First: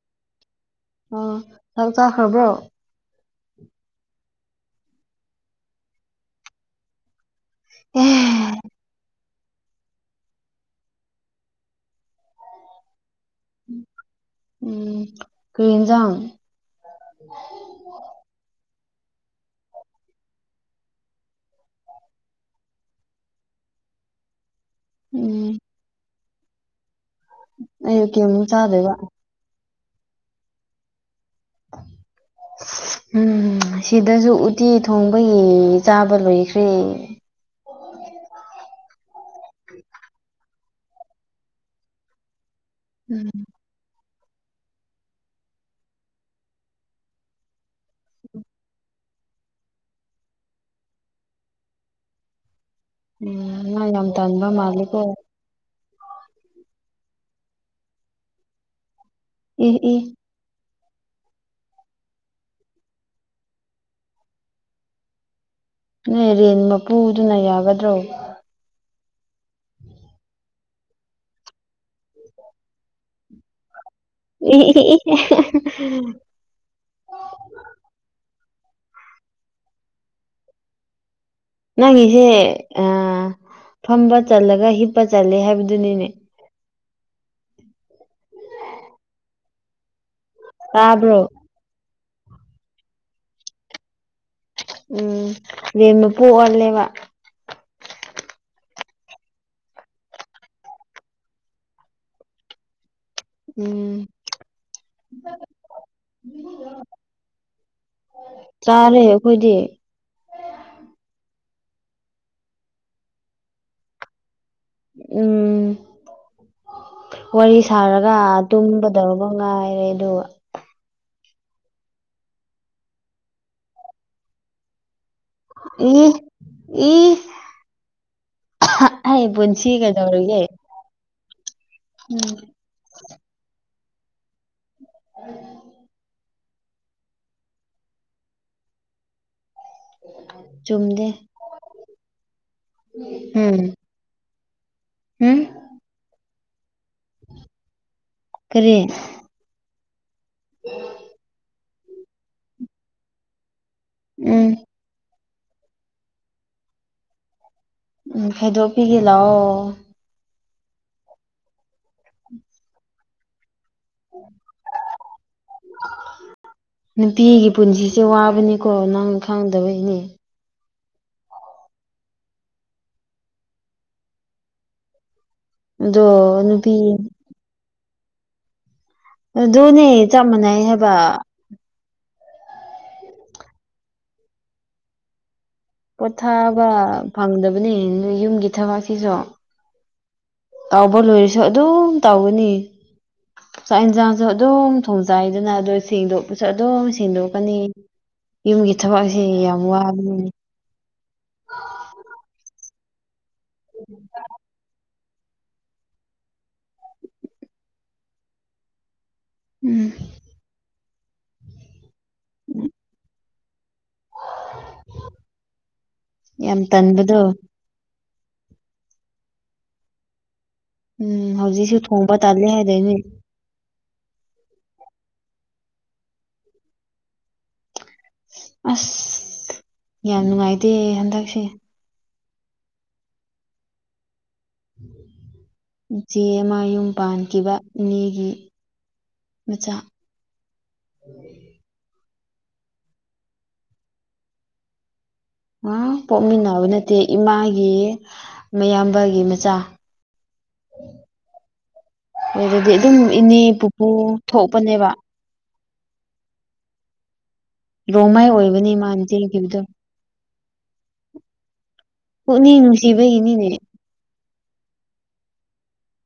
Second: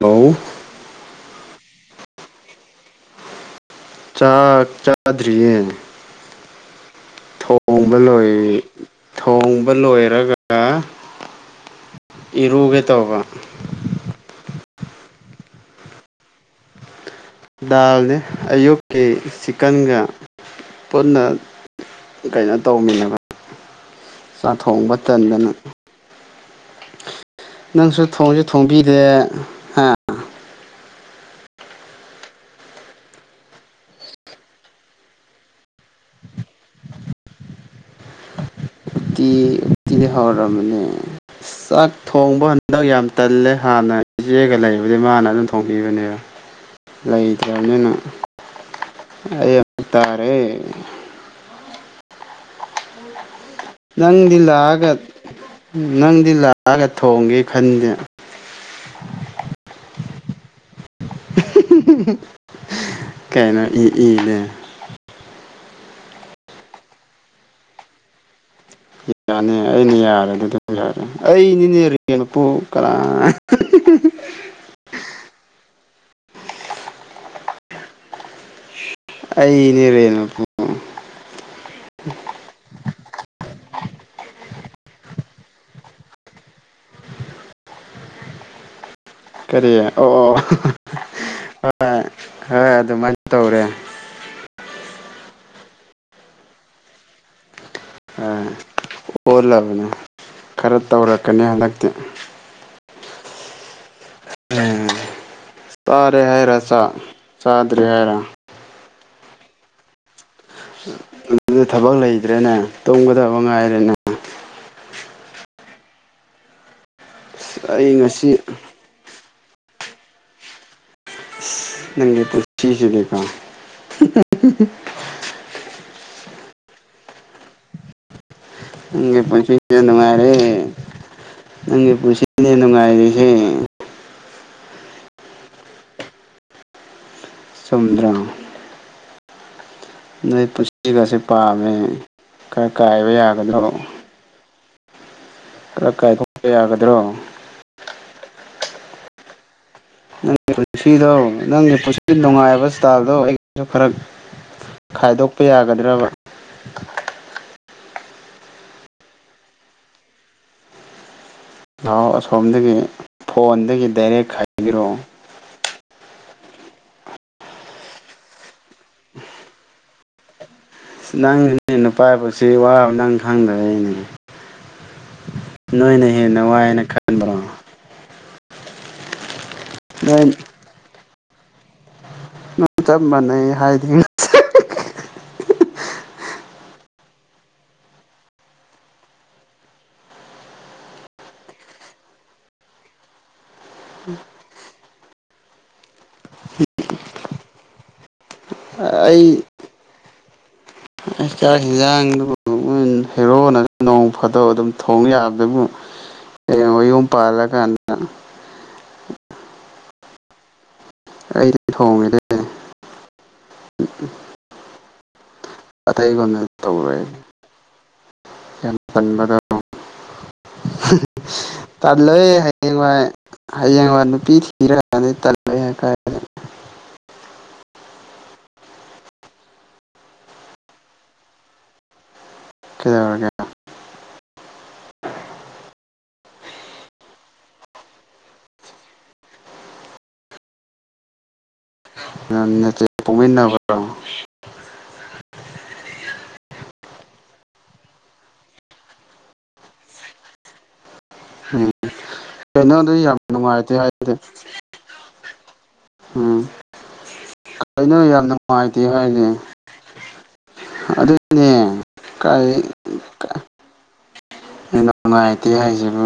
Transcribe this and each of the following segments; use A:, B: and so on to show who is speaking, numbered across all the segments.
A: ꯂꯣ
B: ꯑꯣ ꯆꯥꯛ ꯆꯥꯈ꯭ꯔꯥꯕ꯭ꯔꯣ
A: ꯆꯥꯛ ꯆꯥꯗ꯭ꯔꯤꯌꯦ ꯊꯣꯡꯕ ꯂꯣꯏ
B: ꯎꯝ
A: ꯊꯣꯡꯕ ꯂꯣꯏꯔꯒ ꯏꯔꯨꯒꯦ ꯇꯧꯕ
B: ꯎꯝ ꯎꯝ ꯀꯩ ꯏꯟꯖꯥꯡ
A: ꯗꯥꯜꯅꯦ ꯑꯌꯨꯛꯀꯤ ꯆꯤꯀꯟꯒ ꯄꯨꯟꯅ ꯀꯩꯅꯣ ꯇꯧꯃꯤꯟꯅꯕ ꯆꯥꯛ ꯊꯣꯡꯕ
B: ꯎꯝ
A: ꯇꯟꯗꯅ ꯅꯪꯁꯨ
B: ꯑꯌꯨꯛꯀꯤ
A: ꯊꯣꯡꯁꯨ
B: ꯑꯃꯨꯛ ꯆꯥꯗꯣꯏꯕ
A: ꯊꯣꯡꯕꯤꯗꯦ ꯍꯥ
B: [unintelligible] ꯎꯝ ꯁꯤꯗꯁꯨ ꯎꯠꯇꯤ ꯊꯣꯡꯕꯒꯤ ꯆꯥꯕ ꯂꯣꯏꯈ꯭ꯔꯦ
A: ꯎꯇꯤ ꯎꯇꯤꯗꯤ ꯍꯧꯔꯛꯑꯝꯕꯅꯦ ꯆꯥꯛ ꯊꯣꯡꯕ ꯍꯟꯗ ꯌꯥꯝ
B: ꯎꯝ
A: ꯇꯜꯂꯦ ꯍꯥꯟꯅ ꯏꯆꯦꯒ ꯂꯩꯕꯗꯤ ꯃꯥꯅ ꯑꯗꯨꯝ ꯊꯣꯡꯕꯤꯕꯅꯦꯕ ꯂꯩꯇ꯭ꯔꯅꯤꯅ ꯑꯩ ꯑꯃꯨꯛ ꯇꯥꯔꯦ
B: ꯎꯝ ꯅꯪ ꯌꯥꯝ
A: ꯅꯪꯗꯤ
B: ꯇꯟꯕ
A: ꯂꯥꯛꯑꯒ
B: ꯃꯥꯜꯂꯤꯀꯣ
A: ꯅꯪꯗꯤ ꯂꯥꯛꯑꯒ ꯊꯣꯡꯒꯦ ꯈꯟꯗꯦ
B: ꯑ‌ꯦ ꯑꯦ
A: ꯀꯩꯅꯣ ꯏ ꯏꯅꯦ
B: ꯅ‌ꯣꯏ ꯔꯦꯟ ꯃꯄꯨꯗꯨꯅ ꯌꯥꯒꯗ꯭ꯔꯣ
A: ꯌꯥꯅꯤ ꯑꯩꯅ ꯌꯥꯔꯦ ꯑꯗꯨ ꯑꯗꯨꯝ ꯌꯥꯔꯦ ꯑꯩꯅꯤꯅꯦ ꯔꯅꯄꯨ ꯀꯅꯥꯥ
B: [unintelligible]
A: ꯑꯩꯅꯦꯔꯦꯟ
B: ꯅꯪꯒꯤꯁꯦ ꯐꯝꯕ ꯆꯜꯂꯒ ꯍꯤꯞꯄ ꯆꯠꯂꯦ ꯍꯥꯏꯕꯗꯨꯅꯤꯅꯦ
A: ꯀꯔꯤ ꯑꯣ ꯑꯣ
B: ꯇꯥꯗ꯭ꯔꯣ
A: ꯍꯣꯏ ꯍꯣꯏ ꯑꯗꯨꯃꯥꯏꯅ ꯇꯧꯔꯦ
B: ꯎꯝꯦꯝꯅ ꯄꯣꯛ ꯑꯣꯜꯂꯦꯕ
A: ꯑ ꯑꯣꯜꯂꯕꯅꯤ ꯈꯔ ꯇꯧꯔꯛꯀꯅꯤ ꯍꯟꯗꯛꯇꯤ
B: ꯎꯝ
A: ꯇꯥꯔꯦ ꯍꯥꯏꯔ ꯆꯥꯗ꯭ꯔꯦ ꯍꯥꯏꯔ
B: ꯆꯥꯔꯦ ꯑꯩꯈꯣꯏꯗꯤ
A: ꯑꯗꯨꯗ ꯊꯕꯛ ꯂꯩꯇ꯭ꯔꯦꯅꯦ ꯇꯨꯝꯒꯗꯕ ꯉꯥꯏꯔꯦꯅꯦ
B: ꯎꯝ ꯋꯥꯔꯤ
A: ꯑꯁ ꯑꯩ
B: ꯁꯥꯔꯒ
A: ꯉꯁꯤ
B: ꯑꯗꯨꯝ ꯇꯧꯔꯒ ꯉꯥꯏꯔꯦ ꯑꯗꯨꯒ
A: ꯅꯪ ꯅꯨꯄꯤ ꯊꯤꯈꯤꯔ‌ꯣꯏꯗ꯭ꯔ‌ꯣ
B: ꯏ ꯏ
A: ꯅꯪꯒꯤ
B: ꯑꯩ ꯄꯨꯟꯁꯤ
A: ꯄꯨꯟꯁꯤꯁꯦ ꯅꯨꯡꯉꯥꯏꯔꯦ
B: ꯀꯗꯧꯔꯒꯦ
A: ꯅꯪꯒꯤ ꯄꯨꯁꯤꯅ‌ꯦ ꯉꯥꯏꯔꯤꯁꯦ
B: ꯎꯝ
A: ꯆꯨꯝꯗ꯭ꯔꯥ ꯅꯣꯏ
B: ꯆꯨꯝꯗꯦ
A: ꯄꯨꯟꯁꯤꯁꯤꯒꯁꯤꯦ ꯄꯥꯝꯃꯦ ꯈꯔ ꯀꯥꯏꯕ ꯌꯥꯒꯗꯣ
B: ꯎꯝ ꯎꯝ
A: ꯈꯔ ꯀꯥꯏꯊꯄ ꯌꯥꯒꯗ꯭ꯔꯣ
B: ꯀꯔꯤ
A: ꯅꯪꯒꯤ ꯄꯨꯟꯁꯤꯗꯣ ꯅꯪꯒꯤ ꯄꯨꯟꯁꯤ ꯅꯨꯡꯉꯥꯏꯕ ꯏꯁꯇꯥꯏꯜꯗꯣ ꯑꯩꯒꯤꯁꯨ ꯈꯔ
B: ꯎꯝ
A: ꯈꯥꯏꯗꯣꯛꯄ ꯌꯥꯒꯗ꯭ꯔꯕ
B: ꯎꯝ ꯈꯥꯏꯗꯣꯛꯄꯤꯒꯦ ꯂꯥꯛꯑꯣ
A: ꯅꯍꯥꯛ ꯑꯁꯣꯝꯗꯒꯤ ꯐꯣꯟꯗꯒꯤ ꯗꯥꯏꯔꯦꯛ ꯈꯥꯏꯕꯤꯔꯛꯑꯣ
B: ꯅꯨꯄꯤꯒꯤ ꯄꯨꯟꯁꯤꯁꯦ ꯋꯥꯕꯅꯤꯀꯣ ꯅꯪ ꯈꯥꯡꯗꯕꯩꯅꯦ
A: ꯅꯪꯁꯨꯅꯦ ꯅꯨꯄꯥ ꯄꯨꯟꯁꯤ ꯋꯥ ꯅꯪ ꯈꯪꯗꯕꯩꯅ‌ꯦ
B: ꯑꯗꯣ
A: ꯅꯣꯏꯅ ꯍꯦꯟꯅ ꯋꯥꯏ
B: ꯅꯨꯄꯤ
A: ꯍꯥꯏꯅ ꯈꯟꯕ꯭ꯔꯣ
B: ꯑꯗꯨꯅꯦ
A: ꯅꯣꯏ
B: ꯆꯞ ꯃꯥꯟꯅꯩ ꯍꯥꯏꯕ
A: ꯅꯪ ꯆꯞ ꯃꯥꯟꯅꯩ ꯍꯥꯏꯗꯤ
B: ꯄꯣꯊꯥꯕ ꯐꯪꯗꯕꯅꯤ ꯅꯣꯏ ꯌꯨꯝꯒꯤ ꯊꯕꯛꯁꯤꯁꯨ ꯇꯧꯕ ꯂꯣꯏꯔꯁꯨ ꯑꯗꯨꯝ ꯇꯧꯒꯅꯤ ꯆꯥꯛ ꯏꯟꯁꯥꯡꯁꯨ ꯑꯗꯨꯝ ꯊꯣꯡ ꯆꯥꯏꯗꯅ ꯑꯗꯣ ꯁꯦꯡꯗꯣꯛꯄꯁꯨ ꯑꯗꯨꯝ ꯁꯦꯡꯗꯣꯛꯀꯅꯤ ꯌꯨꯝꯒꯤ ꯊꯕꯛ ꯑꯁꯦ ꯌꯥꯝ ꯋꯥꯕꯅꯤꯅ‌ꯦ
A: ꯑꯩ ꯆꯥꯛ ꯍꯤꯟꯖꯥꯡꯗꯨ ꯅꯣꯢ ꯍꯦꯔꯣꯅ ꯅꯣꯡ ꯐꯥꯗꯣꯛ ꯑꯗꯨꯝ ꯊꯣꯡ ꯌꯥꯕꯗꯕꯨ ꯍꯌꯦꯡꯋꯥꯢ ꯌꯨꯝ ꯄꯥꯜꯂꯀꯥꯟꯗ
B: ꯎꯝ
A: ꯑꯩꯗꯤ ꯊꯣꯡ [unintelligible]
B: [unintelligible]
A: ꯑꯇꯩꯒꯅ
B: ꯌꯥꯝ
A: ꯇꯧꯔꯦꯣꯏ
B: ꯇꯟꯕꯗꯣ
A: ꯌꯥꯝ ꯇꯟꯕꯗ‌ꯣ
B: ꯎꯝ ꯍꯧꯖꯤꯛ
A: ꯇꯜꯂꯣꯏ ꯍꯌꯦꯡꯋꯥꯏ ꯍꯌꯦꯡꯋꯥꯏ ꯅꯨꯄꯤ ꯊꯤꯔꯀꯥꯟꯗꯤ ꯇꯜꯂꯣꯏ ꯍꯥꯏꯇꯥꯏ
B: ꯑꯁ ꯌꯥꯝ ꯅꯨꯡꯉꯥꯏꯇꯦꯍ‌ꯦ ꯍꯟꯗꯛꯁꯦ
A: ꯀꯩꯗꯧꯔꯒꯦ
B: ꯏꯆꯦ ꯑꯃ ꯌꯨꯝ ꯄꯥꯟꯈꯤꯕ ꯏꯅ‌ꯦꯒꯤ ꯃꯆꯥ
A: ꯅꯪ ꯅꯆꯦ ꯄꯣꯛꯃꯤꯟꯅꯕꯔꯣ
B: ꯑ ꯄꯣꯛꯃꯤꯟꯅꯕ ꯅꯠꯇꯦ ꯏꯃꯥꯒꯤ ꯃꯌꯥꯝꯕꯒꯤ ꯃꯆꯥ
A: ꯎꯝ
B: ꯑꯗꯨꯗꯤ
A: ꯀꯩꯅꯣ ꯑꯗꯨ
B: ꯑꯗꯨꯝ
A: ꯌꯥꯝ
B: ꯏꯅꯦ
A: ꯅꯨꯡꯉꯥꯏꯇꯦ
B: ꯄꯨꯄꯨ
A: ꯍꯥꯏꯗꯤ
B: ꯊꯣꯛꯄꯅꯦꯕ
A: ꯎꯝ ꯀꯩꯅꯣ ꯌꯥꯝ
B: ꯔꯣꯡꯃꯥꯏ ꯑꯣꯏꯕꯅꯤ
A: ꯅꯨꯡꯉꯥꯏꯇꯦ
B: ꯃꯥꯅ
A: ꯍꯥꯏꯗꯤ
B: ꯆꯦꯟꯈꯤꯕꯗꯣ
A: ꯑꯗꯨꯏꯅꯦ
B: ꯄꯨꯛꯅꯤꯡ
A: ꯀꯥꯢꯗꯩ ꯀ
B: ꯅꯨꯡꯁꯤꯕꯒꯤꯅꯤꯅꯦ
A: ꯑ ꯅꯨꯡꯉꯥꯏꯇꯦ ꯍꯥꯏꯁꯤꯕꯨ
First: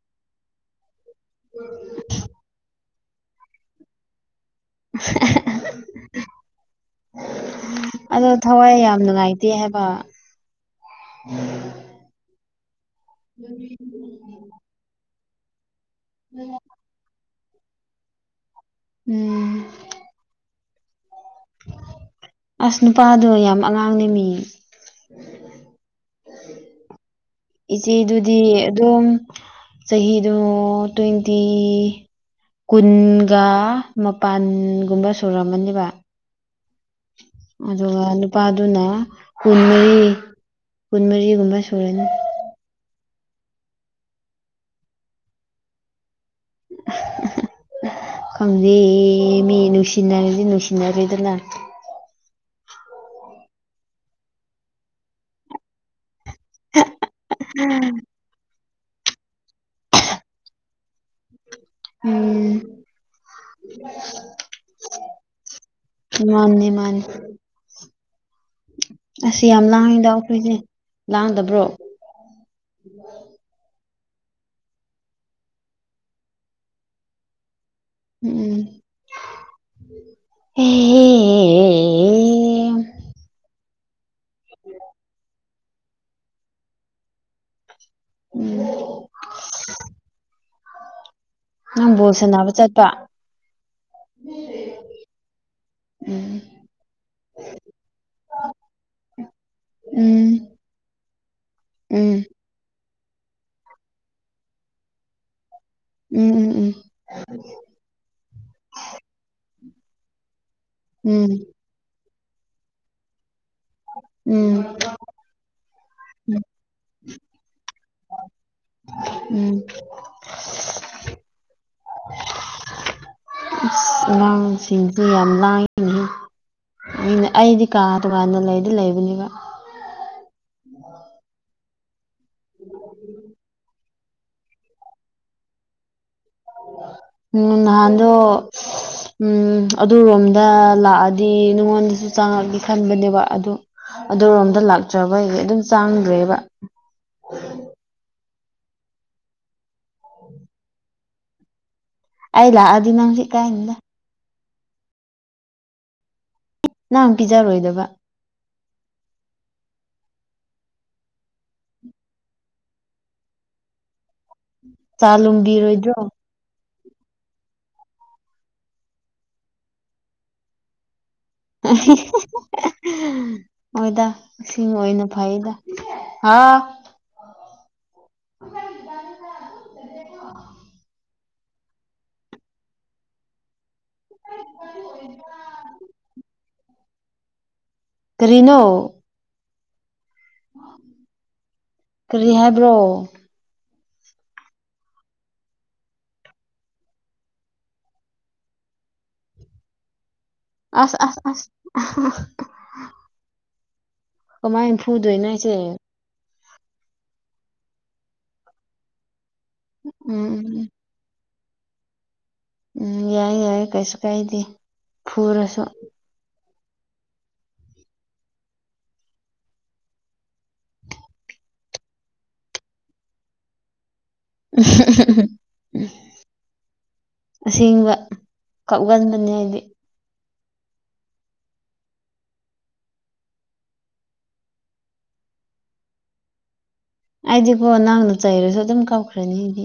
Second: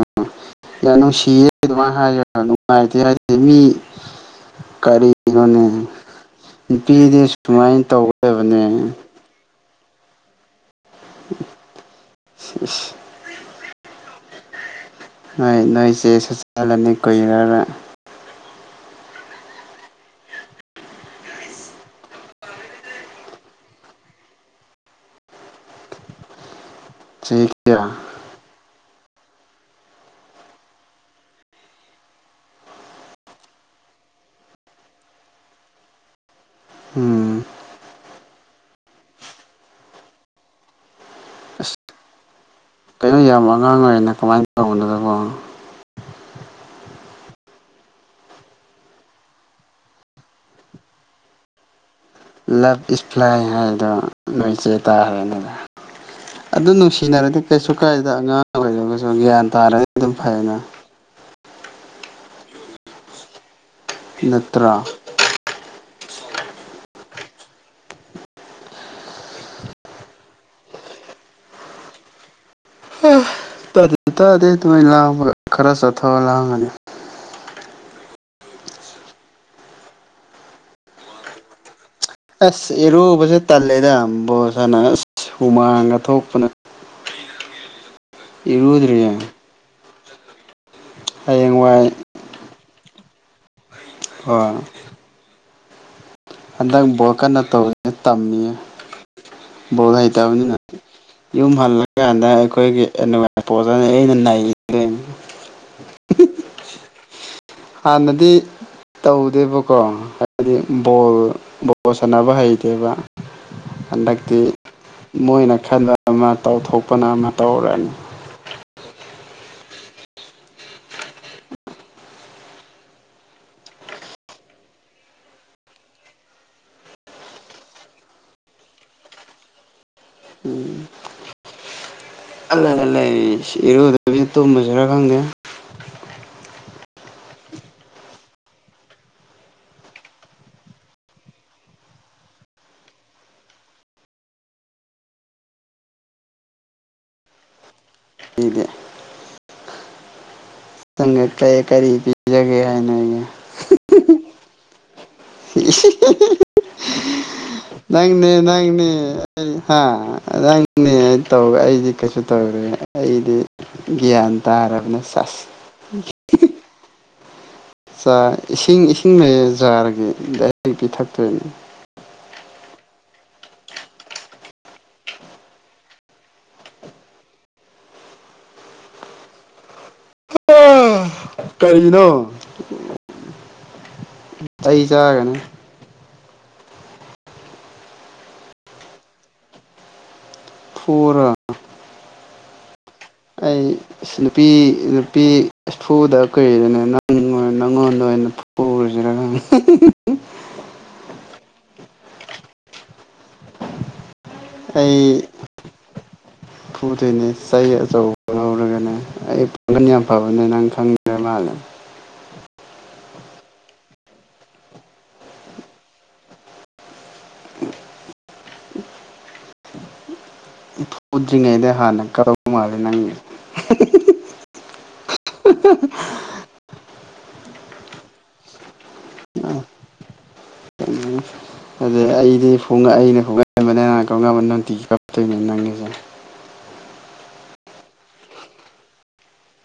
A: ꯌꯥꯝ ꯅꯨꯡꯁꯤꯌꯦ ꯑꯗꯨꯃꯥꯏꯅ ꯍꯥꯏ [unintelligible] ꯅꯨꯡꯉꯥꯏꯇꯦ ꯍꯥꯏꯗꯤ ꯃꯤ ꯀꯔꯤꯒꯤꯅꯣꯅꯦ ꯅꯨꯄꯤꯗꯤ ꯁꯨꯃꯥꯏꯅ ꯇꯧꯒꯗꯕꯅꯦ
B: ꯇꯦ ꯍꯥꯏꯕ
A: ꯏꯁ ꯏꯁ
B: [unintelligible]
A: ꯍꯣꯏ ꯅꯣꯏ ꯆꯦꯁꯨ ꯆꯠꯂꯅꯤ ꯀꯨꯏꯔꯔꯣꯢ
B: ꯎꯝ ꯑꯁ ꯅꯨꯄꯥꯗꯣ ꯌꯥꯝ ꯑꯉꯥꯡꯅꯦꯃꯤ
A: ꯆꯍꯤ ꯀꯌꯥ
B: ꯏꯆꯦꯗꯨꯗꯤ ꯑꯗꯨꯝ ꯆꯍꯤꯗꯨ ꯇ꯭ꯋꯦꯟꯇꯤ ꯀꯨꯟꯒ ꯃꯄꯥꯟꯒꯨꯝꯕ ꯁꯨꯔꯝꯃꯅꯦꯕ
A: ꯎꯝ
B: ꯑꯗꯨꯒ ꯅꯨꯄꯥꯗꯨꯅ ꯀꯨꯟꯃꯔꯤ ꯀꯨꯟꯃꯔꯤꯒꯨꯝꯕ
A: ꯑꯁ
B: ꯁꯨꯔꯅꯤ
A: ꯀꯩꯅꯣ ꯌꯥꯝ ꯑꯉꯥꯡ ꯑꯣꯏꯅ ꯀꯃꯥꯏꯟ ꯇꯧꯕꯅꯣ ꯗꯨꯕꯨ
B: [unintelligible] ꯈꯪꯗꯦ ꯃꯤ ꯅꯨꯡꯁꯤꯅꯔꯗꯤ ꯅꯨꯡꯁꯤꯅꯔꯦꯗꯅ
A: ꯂꯞ ꯏꯁ ꯕ꯭ꯂꯥꯏꯟ ꯍꯥꯏꯕꯗꯣ ꯅꯣꯏ ꯆ‌ꯦ ꯇꯥꯈ꯭ꯔ‌ꯦꯅꯤ ꯑꯗꯨ ꯅꯨꯡꯁꯤꯅꯔꯗꯤ ꯀꯩꯁꯨ ꯀꯥꯏꯗ‌ꯦꯗ ꯑꯉꯥꯡ ꯑꯣꯏꯔꯒꯁꯨ ꯒ꯭ꯌꯥꯟ ꯇꯥꯔꯗꯤ ꯑꯗꯨꯝ ꯐꯩꯅꯥ
B: ꯎꯝ
A: ꯐꯤ ꯅꯠꯇ꯭ꯔꯥ
B: ꯃꯥꯅ‌ꯦ ꯃꯥꯟ ꯑꯁ ꯌꯥꯝ ꯂꯥꯡꯉꯤꯗ ꯑꯩꯈꯣꯏꯁꯦ ꯂꯥꯡꯗꯕ꯭ꯔꯣ
A: ꯇꯥꯗ ꯇꯥꯗꯦ ꯑꯗꯨꯃꯥꯏꯅ ꯂꯥꯡꯕꯒ ꯈꯔ ꯆꯠꯊꯣꯛꯑ ꯂꯥꯡꯉꯗꯤ
B: ꯎꯝ ꯎꯝ ꯑꯦ
A: ꯑꯁ ꯏꯔꯨꯕꯁꯦ ꯇꯜꯂꯦꯗ ꯕꯣꯜꯅ ꯁꯥꯟꯅꯔ [unintelligible] ꯍꯨꯃꯥꯡꯒ ꯊꯣꯛꯄꯅ
B: ꯎꯝ
A: ꯏꯔꯨꯗ꯭ꯔꯤ
B: ꯅꯪ
A: ꯍꯌꯦꯡꯋꯥꯏ
B: ꯕꯣꯜ ꯁꯥꯟꯅꯕ ꯆꯠꯄ꯭ꯔꯥ
A: ꯑꯥ
B: ꯎꯝ
A: ꯍꯟꯗꯛ ꯕꯣꯠ ꯀꯟꯅ ꯇꯧꯔꯤꯌ‌ꯦ ꯇꯝꯃꯤꯌꯦ ꯕꯣꯜ
B: ꯎꯝ
A: ꯍꯩꯇꯕꯅꯤꯅ ꯌꯨꯝ
B: ꯎꯝ
A: ꯍꯜꯂꯀꯥꯟꯗ ꯑꯩꯈꯣꯏꯒꯤ ꯑꯏ [unintelligible] ꯄꯣꯠꯅꯤ ꯑꯩꯅ ꯅꯅꯤ [unintelligible]
B: ꯎꯝ ꯎꯝ ꯎꯝ
A: ꯍꯥꯟꯅꯗꯤ ꯇꯧꯗꯦꯕꯀꯣ ꯍꯥꯏꯕꯗꯤ ꯕꯣꯜ
B: ꯎꯝ
A: ꯕ‌ꫭꯜ ꯕꫭꯜ ꯁꯥꯟꯅꯕ ꯍꯩꯇꯦꯕ ꯍꯟꯗꯛꯇꯤ
B: ꯎꯝ
A: ꯃꯣꯏꯅ ꯈꯟꯕꯅꯥ ꯑꯃꯥ ꯇꯧꯊꯣꯛꯄꯅꯥ ꯑꯃꯥ ꯇꯧꯔꯅꯤ
B: ꯎꯝ ꯑꯁ ꯑꯉꯥꯡꯁꯤꯡꯁ‌ꯦ ꯌꯥꯝ ꯂꯥꯡꯉꯅꯤꯍ‌ꯦ ꯑꯩꯅꯥ ꯑꯩꯗꯤ ꯀꯥ ꯊꫭꯉꯥꯟꯅꯥ ꯂꯩꯗꯤ ꯂꯩꯕꯅꯦꯕ
A: ꯎꯝ ꯈꯜꯂꯒꯥ ꯂꯩ ꯏꯁ ꯏꯔꯨꯗꯕꯤ ꯇꯨꯝꯃꯁꯤꯔꯥ ꯈꯪꯗꯦ
B: ꯎꯝ ꯅꯥꯍꯥꯟꯗꫭ ꯎꯝ ꯑꯗꯨꯔꯣꯝꯗ ꯂꯥꯛꯑꯗꯤ ꯅꯉꯣꯟꯗꯁꯨ ꯆꯥꯡꯉꯛꯒ‌ꯦ ꯈꯟꯕꯅꯦꯕ ꯑꯗꯨ ꯑꯗꯨꯔꯣꯝꯗ ꯂꯥꯛꯇ꯭ꯔꯥꯕꯒꯤ ꯑꯗꯨꯝ ꯆꯥꯡꯗ꯭ꯔꯦꯕ ꯑꯣ [unintelligible] [unintelligible]
A: ꯄꯤꯗ‌ꯦ ꯆꯪꯉꯛꯈ꯭ꯔꯦ ꯀꯔꯤ
B: ꯑꯩ
A: ꯄꯤꯖꯒꯦ
B: ꯂꯥꯛꯑꯗꯤ
A: ꯍꯥꯏꯅ ꯑꯩꯒꯤ
B: ꯅꯪꯁꯦ
A: ꯑꯦ
B: ꯏꯀꯥꯏꯅꯤꯗ
A: [unintelligible]
B: ꯅꯪ ꯄꯤꯖꯔꯣꯏꯗꯕ
A: ꯅꯪꯪꯅꯦ ꯅꯪꯅꯦ ꯍꯥ ꯅꯪꯅ‌ꯦ ꯇꯧ ꯑꯩꯗꯤ ꯀꯩꯁꯨ ꯇꯧꯔꫭꯏꯌ‌ꯦ ꯑꯩꯗꯤ ꯒ꯭ꯌꯥꯟ ꯇꯥꯔꯔꯕꯅꯦ
B: ꯆꯥ
A: ꯆꯁ
B: ꯂꯨꯝꯕꯤꯔꯣꯏꯗ꯭ꯔꯣ
A: ꯆꯥꯛ ꯏꯁꯤꯡ ꯏꯁꯤꯡ ꯂꯩꯔꯥ ꯆꯥꯔꯒ‌ꯦ ꯗꯥꯏꯔ‌ꯦꯛ ꯄꯤꯊꯛꯇ꯭ꯔꯥꯖꯨ
B: ꯑ [unintelligible] ꯍꫭꯏꯗ ꯏꯁꯤꯡ ꯑꯣꯏꯅ ꯐꯩꯗ ꯍꯥ
A: ꯀꯔꯤꯅꯣ ꯆꯩ ꯆꯥꯒꯅꯤ
B: ꯀꯔꯤꯅꯣ ꯑꯣ [inaudible]
A: ꯐꯨꯔꫭ
B: ꯀꯔꯤ ꯍꯥꯏꯕ꯭ꯔꯣ
A: ꯑꯩ ꯑ ꯅꯨꯄꯤ ꯅꯨꯄꯤ ꯑꯁ ꯐꯨꯗ ꯀꯔ‌ꯦꯗꯅꯥ ꯅꯪ ꯅꯪꯉꯣꯟꯗ ꯑꯣꯏꯅ ꯐꯨꯔꯖꯤꯔꯥ ꯈꯪꯗ‌ꯦ
B: ꯑꯁ ꯑꯁ ꯑꯁ ꯀꯃꯥꯏꯅꯥ ꯐꯨꯗꯣꯏꯅꯣ ꯑꯩꯁꯦ
A: ꯐꯨꯗꫭꯏꯅꯦ ꯆꯩ ꯑꯆꯧꯕ ꯂꯧꯔꯒꯅꯦ ꯑꯩ ꯄꯥꯡꯒꯟ ꯌꯥꯝ
B: ꯎꯝ
A: ꯐꯕꯅꯦ ꯅꯪ
B: ꯎꯝ
A: ꯈꯪ ꯦ ꯃꯥꯂ [unintelligible]
B: ꯎꯝ ꯌꯥꯏꯌꯦ ꯌꯥꯏꯌ‌ꯦ ꯀꯩꯁꯨ ꯀꯥꯏꯗꯦ ꯐꯨꯔꯁꯨ
A: ꯎꯝ [unintelligible] ꯐꯨꯗ꯭ꯔꯤꯉꯩꯗ ꯍꯥꯟꯅ ꯀꯔꯧꯕ [unintelligible] ꯃꯥꯂꯦ ꯅꯪꯒꯤ
B: ꯑꯁꯦꯡꯕꯥ ꯀꯛꯒꯟꯕꯅꯤ ꯑꯩꯗꯤ
A: ꯎꯝ ꯑꯗꯨꯅ‌ꯦ ꯑꯩꯗꯤꯣꯡ ꯑꯩꯅ ꯐꯣꯡꯒꯕꯅꯦ ꯅ [unintelligible] ꯀꯧꯉꯝꯕ ꯅꯨꯡꯇꯤꯒꯤ ꯀꯥꯛꯇꯣꯏꯅꯦ ꯅꯪꯉꯤꯁꯦ [unintelligible]
B: ꯑꯩꯗꯤꯀꯣ ꯅꯪꯅ ꯆꯩꯔꯁꯨ ꯑꯗꯨꯝ ꯀꯞꯈ꯭ꯔꯅꯤꯗꯤ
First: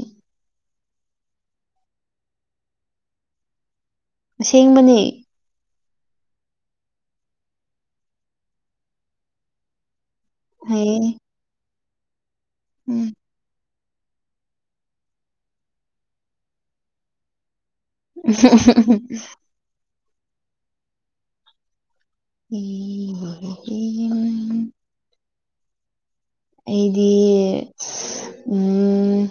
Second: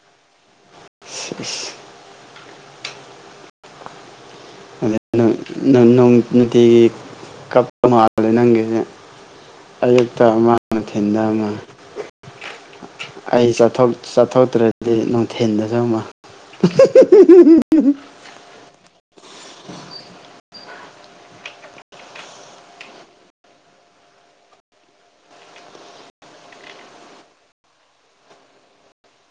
A: [unintelligible] ꯑꯗꯨꯅ
B: ꯑꯁꯦꯡꯕꯅꯦ
A: ꯅꯪ ꯅꯪ ꯅꯨꯡꯇꯤꯒꯤ ꯀꯞꯄ ꯃꯥꯜꯂꯦ ꯅꯪꯒꯤꯁꯦ ꯑꯌꯨꯛꯇ ꯑꯃ
B: ꯍꯥꯏꯌꯦ
A: ꯅꯨꯡꯊꯤꯟꯗ ꯑꯃ꯫
B: ꯎꯝ꯫
A: ꯑꯩ ꯆꯠꯊꯣꯛ ꯆꯠꯊꯣꯛꯇ꯭ꯔꯗꯤ ꯅꯨꯡꯊꯤꯟꯗꯁꯨ ꯑꯃ [unintelligible]
B: [unintelligible]
A: [inaudible]
B: [unintelligible] ꯑꯩꯗꯤ ꯎꯝ꯫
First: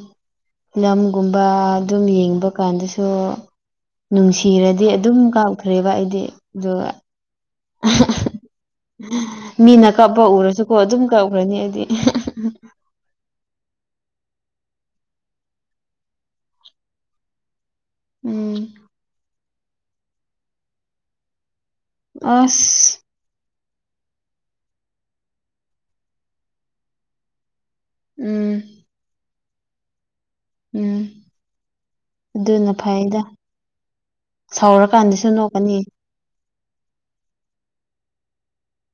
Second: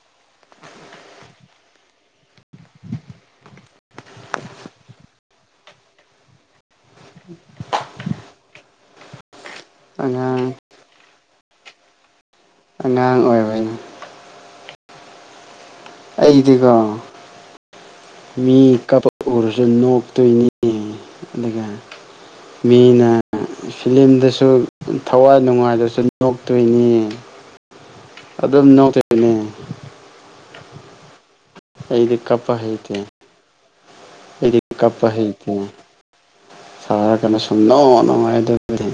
B: ꯂꯝꯒꯨꯝꯕ ꯑꯗꯨꯝ ꯌꯦꯡꯕ ꯀꯥꯟꯗꯁꯨ꯫ ꯅꯨꯡꯁꯤꯔꯗꯤ ꯑꯗꯨꯝ ꯀꯞꯈ꯭ꯔꯦꯕ ꯑꯩꯗꯤ ꯑꯗꯨꯒ ꯃꯤꯅ ꯀꯞꯄ
A: ꯑꯉꯥꯡ
B: ꯎꯔꯁꯨꯀꯣ ꯑꯗꯨꯝ ꯀꯞꯈ꯭ꯔꯅꯤ ꯑꯩꯗꯤ꯫
A: ꯑꯉꯥꯡ ꯑꯣꯏꯕꯩꯅ ꯑꯩꯗꯤꯕ [unintelligible] ꯃꯤ
B: ꯎꯝ
A: ꯀꯞꯄ ꯎꯔꯁꯨ ꯅꯣꯛꯇꯣꯏꯅꯤ ꯑꯗꯨꯒ
B: ꯑꯁ
A: ꯃꯤꯅ ꯐꯤꯂꯝꯗꯁꯨ ꯊꯋꯥꯏ ꯅꯨꯡꯉꯥꯏꯗꯁꯨ ꯅꯣꯛꯇꯣꯏꯅꯤ꯫
B: ꯎꯝ
A: ꯑꯗꯨꯝ ꯅꯣꯛꯇꯣꯢꯅꯦ꯫
B: ꯎꯝ꯫
A: ꯑꯩꯗꯤ ꯀꯞꯄ
B: ꯗꯨꯅ
A: ꯍꯩꯇꯦ
B: ꯐꯩꯗ
A: ꯑꯩꯗꯤ
B: ꯁꯥꯎꯔꯀꯥꯟꯗꯁꯨ ꯅꯣꯛꯀꯅꯤ꯫
A: ꯁꯥꯎꯔ ꯀꯥꯟꯗ ꯁꯨꯅꯣꯛ ꯅꯣꯑꯣꯢ ꯑꯗꯨꯗꯤ꯫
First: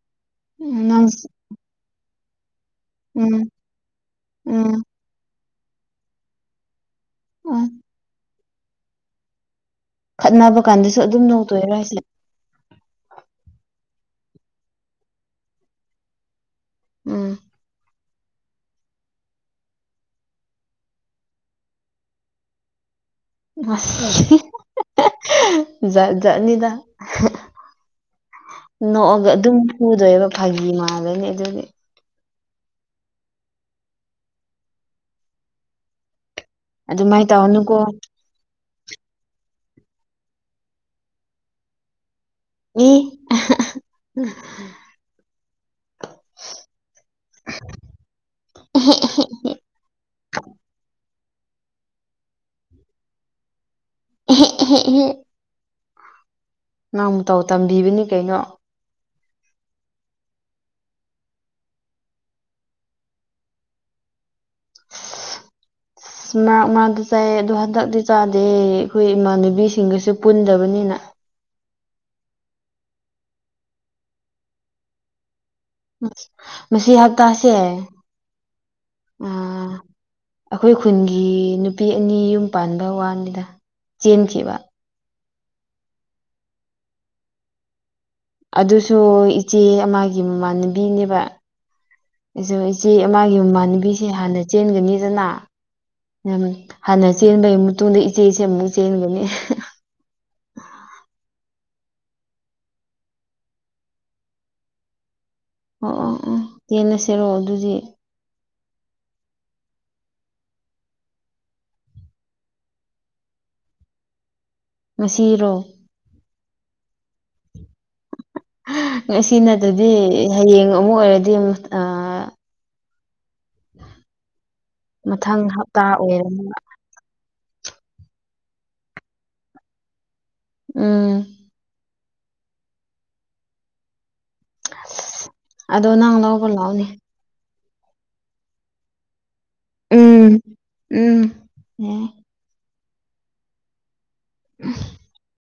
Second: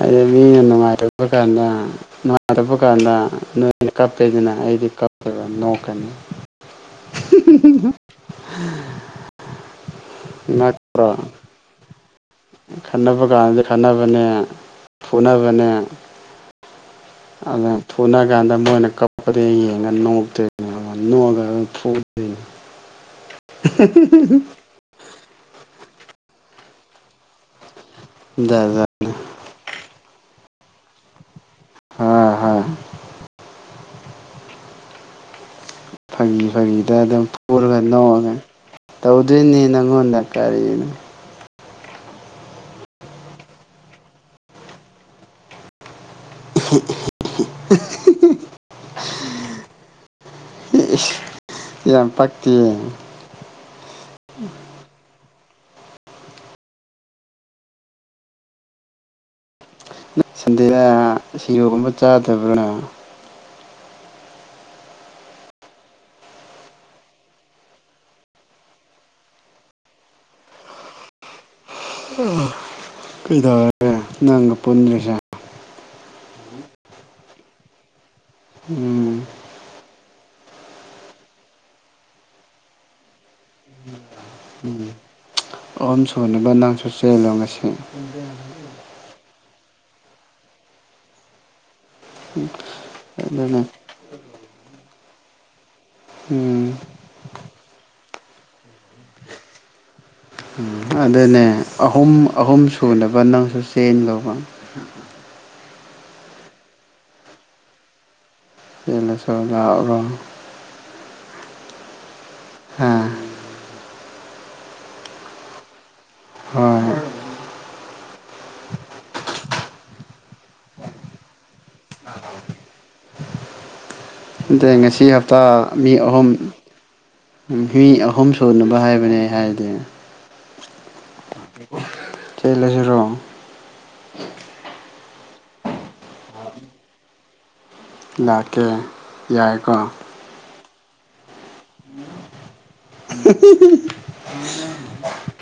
A: ꯑꯩꯗꯤ ꯃꯤꯅ
B: ꯎꯝ ꯅꯪ
A: ꯅꯨꯉꯥꯢꯇꯕꯀꯥꯟꯗ ꯇꯕꯀꯥꯟꯗ
B: ꯎꯝ
A: ꯅꯣꯏꯅ ꯀꯞꯄꯦꯗꯅ
B: ꯎꯝ
A: ꯑꯩꯗꯤ ꯀꯞꯄꯣꯏꯕ ꯅꯣꯛꯀꯅꯤ꯫
B: ꯎꯝ
A: [unintelligible]
B: ꯈꯠꯅꯕ ꯀꯥꯟꯗꯁꯨ
A: ꯅꯠꯇ꯭ꯔꯣ
B: ꯑꯗꯨꯝ ꯅꯣꯛꯇꯣꯏꯔ ꯍꯥꯏꯁꯦ
A: ꯈꯠꯅꯕ ꯀꯥꯟꯗ ꯈꯟꯅꯕꯅꯦ ꯐꯨꯅꯕꯅꯦ꯫
B: ꯎꯝ꯫
A: ꯑꯅ ꯐꯨꯅ ꯀꯥꯟꯗ ꯃꯣꯏꯅ ꯀꯥꯞꯄꯗ ꯌꯦꯡꯉ ꯅꯣꯛꯇꯣꯏꯅꯦ꯫ ꯅꯣꯛꯑꯒ [unintelligible] ꯐꯨꯗꯣꯢꯅꯦ꯫
B: [unintelligible] ꯖꯥꯠ ꯖꯥꯠꯅꯤꯗ꯫
A: [unintelligible]
B: ꯅꯣꯛꯑꯒ ꯑꯗꯨꯝ ꯐꯨꯗꯣꯏꯕ ꯐꯥꯒꯤ ꯃꯥꯜꯂꯅꯤ ꯑꯗꯨꯗꯤ
A: ꯍꯥꯥ ꯍꯥ꯫ ꯐꯥꯒꯤ ꯐꯥꯒꯤꯗ ꯑꯗꯨꯝ
B: ꯑꯗꯨꯃꯥꯏꯅ ꯇꯧꯅꯨꯀꯣ
A: ꯐꯨꯔꯒ ꯅꯣꯛꯔꯒ ꯇꯧꯗꯣꯏꯅꯦ ꯅꯪꯉꯣꯟꯗ ꯀꯔꯤꯅꯣ꯫
B: [unintelligible]
A: [unintelligible] ꯏꯁ ꯌꯥꯝ ꯄꯛꯇꯤꯌꯦ꯫
B: [unintelligible] ꯅꯪ ꯃꯇꯧ ꯇꯝꯕꯤꯕꯅꯤ ꯀꯩꯅꯣ꯫
A: ꯁꯟꯗꯦꯗ ꯁꯤꯔꯣꯒꯨꯝꯕ ꯆꯥꯗꯕ꯭ꯔ꯫
B: ꯑꯁ ꯃꯔꯛ ꯃꯔꯛꯇ ꯆꯥꯏꯌꯦ ꯑꯗꯣ ꯍꯟꯗꯛꯇꯤ ꯆꯥꯗꯦ ꯑꯩꯈꯣꯏ ꯏꯃꯥꯟꯅꯕꯤꯁꯤꯡꯒꯁꯨ ꯄꯨꯟꯗꯕꯅꯤꯅ꯫
A: [unintelligible] ꯀꯩꯗꯧꯔꯒꯦ ꯅꯪꯒ ꯄꯨꯟꯗ꯭ꯔꯤꯁꯦ꯫
B: ꯃꯁꯤ ꯍꯥꯞꯇꯥꯥꯁꯦ
A: ꯎꯝ
B: ꯑꯩꯈꯣꯏ ꯈꯨꯟꯒꯤ ꯅꯨꯄꯤ ꯑꯅꯤ ꯌꯨꯝ ꯄꯥꯟꯕ ꯋꯥꯅꯤꯗ ꯆꯦꯟꯈꯤꯕ
A: ꯎꯝ ꯑꯍꯨꯝ ꯁꯨꯅꯕ ꯅꯪꯁꯨ ꯆꯦꯜꯂꯣ ꯉꯁꯤ
B: ꯑꯗꯨꯁꯨ ꯏꯆꯦ ꯑꯃꯒꯤ ꯃꯃꯥꯟꯅꯕꯤꯅꯦꯕ ꯏꯆꯦ ꯑꯃꯒꯤ
A: ꯑꯗꯨꯅ
B: ꯃꯃꯥꯟꯅꯕꯤ ꯁꯤ ꯍꯥꯟꯅ ꯆꯦꯟꯒꯅꯤꯗꯅ
A: ꯎꯝ
B: ꯍꯥꯟꯅ ꯆꯦꯟꯕꯩ ꯇꯨꯗ ꯏꯆꯦꯁꯦ ꯑꯃꯨꯛ ꯆꯦꯟꯒꯅꯤ
A: ꯎ ꯑꯗꯨꯅꯦ ꯑꯍꯨꯝ ꯑꯍꯨꯝ ꯁꯨꯅꯕ ꯅꯪꯁꯨ ꯆꯦꯟ ꯂꯣꯕ
B: ꯑꯣ ꯑꯣ ꯑꯣ ꯇꯦꯟꯅꯁꯤꯔꯣꯑꯣ ꯑꯗꯨꯗꯤ
A: ꯌꯦꯂꯁꯨ ꯂꯥꯛꯎꯔ‌ꯣ ꯍꯥ
B: ꯉꯁꯤꯔꯣ
A: ꯍ‌ꯣꯏ
B: ꯉꯁꯤ ꯅꯠꯇꯗꯤ ꯍꯌꯦꯡ ꯑꯃꯨꯛ ꯑꯣꯏꯔꯗꯤ [unintelligible]
A: ꯑꯗ ꯉꯁꯤ ꯍꯞꯇꯥ
B: ꯃꯊꯪ
A: ꯃꯤ ꯑꯍꯨꯝ
B: ꯑꯣꯏꯔꯅꯤ
A: ꯃꯤ ꯑꯍꯨꯝ ꯁꯨꯅꯕ ꯍꯥꯏꯕꯅꯦ ꯑꯩ ꯍꯥꯏꯕꯗꯤ
B: ꯎꯝ
A: ꯆ‌ꯦꯜꯂꯁꯤꯔꯣ
B: ꯑꯗꯣ ꯅꯪ ꯂꯧꯕ ꯂꯥꯛꯑꯣꯅꯦ
A: ꯂꯥꯛꯀꯦ ꯌꯥꯏꯀꯣ
B: ꯎꯝ ꯎꯝ
A: [unintelligible]